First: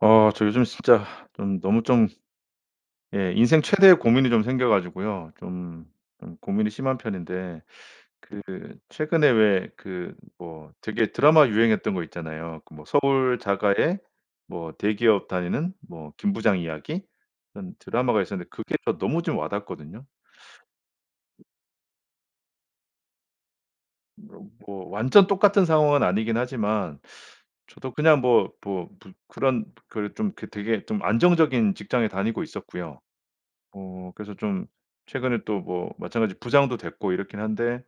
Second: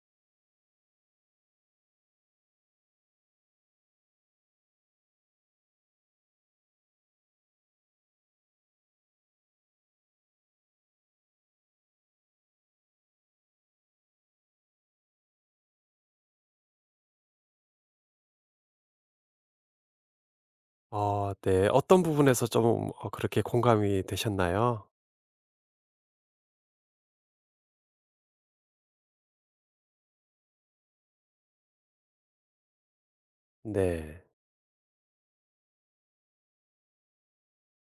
어 저 요즘 진짜 좀 너무 좀 예 인생 최대의 고민이 좀 생겨 가지고요. 좀, 좀 고민이 심한 편인데 그 최근에 왜 그 뭐 되게 드라마 유행했던 거 있잖아요. 그 뭐 서울 자가의 뭐 대기업 다니는 뭐 김부장 이야기? 이런 드라마가 있었는데 그게 저 너무 좀 와닿거든요. 어 네. 어떤 부분에서 조금 어 그렇게 공감이 물론 되셨나요? 뭐 완전 똑같은 상황은 아니긴 하지만 저도 그냥 뭐, 뭐 부 그런, 그런 좀 그 되게 좀 안정적인 직장에 다니고 있었고요. 어 네. 그래서 좀 최근에 또 뭐 마찬가지로 부장도 됐고 이렇긴 한데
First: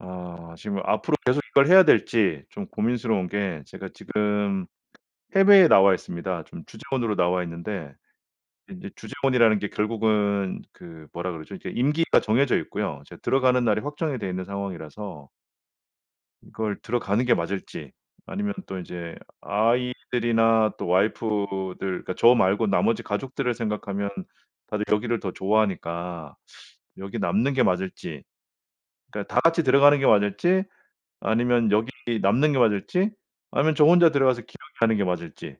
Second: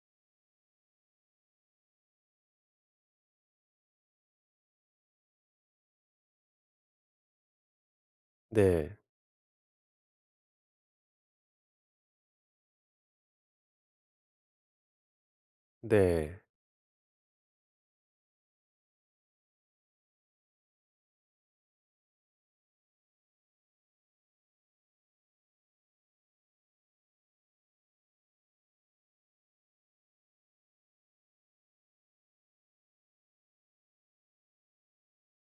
아 지금 앞으로 계속 이걸 해야 될지 좀 고민스러운 게 제가 지금 해외에 나와 있습니다. 좀 주재원으로 나와 있는데. 근데 인제 네. 주재원이라는 게 결국은 그 뭐라 그러죠? 이제 임기가 정해져 있고요. 이제 들어가는 날이 확정이 돼 있는 상황이라서 네. 이걸 들어가는 게 맞을지 아니면 또 이제 아이들이나 또 와이프들 그러니까 저 말고 나머지 가족들을 생각하면 다들 여기를 더 좋아하니까 여기 남는 게 맞을지. 그러니까 다 같이 들어가는 게 맞을지 아니면 여기 남는 게 맞을지 아니면 저 혼자 들어가서 기러기 하는 게 맞을지.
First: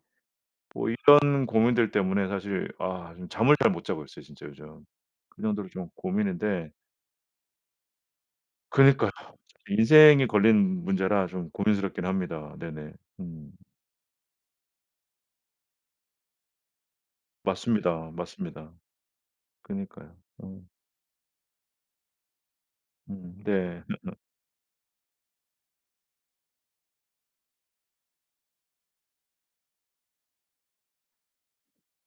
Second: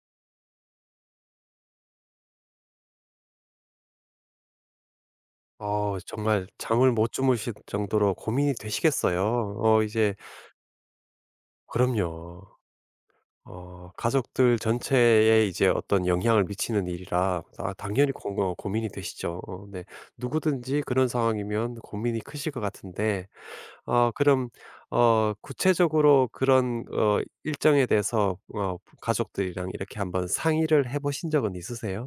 뭐 이런 고민들 때문에 사실 아 좀 잠을 잘 못 자고 있어요 진짜 요즘. 그 정도로 좀 어 정말 고민인데 잠을 못 주무실 정도로 고민이 그러니까요. 되시겠어요. 어 이제 인생이 걸린 문제라 좀 고민스럽긴 그럼요. 합니다. 네네. 음. 어 가족들 전체에 이제 어떤 영향을 미치는 일이라 아 당연히 맞습니다, 공 어 맞습니다. 고민이 되시죠. 어 네 그러니까요. 어. 누구든지 그런 상황이면 고민이 크실 것 같은데. 음 네. 어 [unintelligible] 그럼 어 구체적으로 그런 어 일정에 대해서 어 가족들이랑 이렇게 한번 상의를 해 보신 적은 있으세요?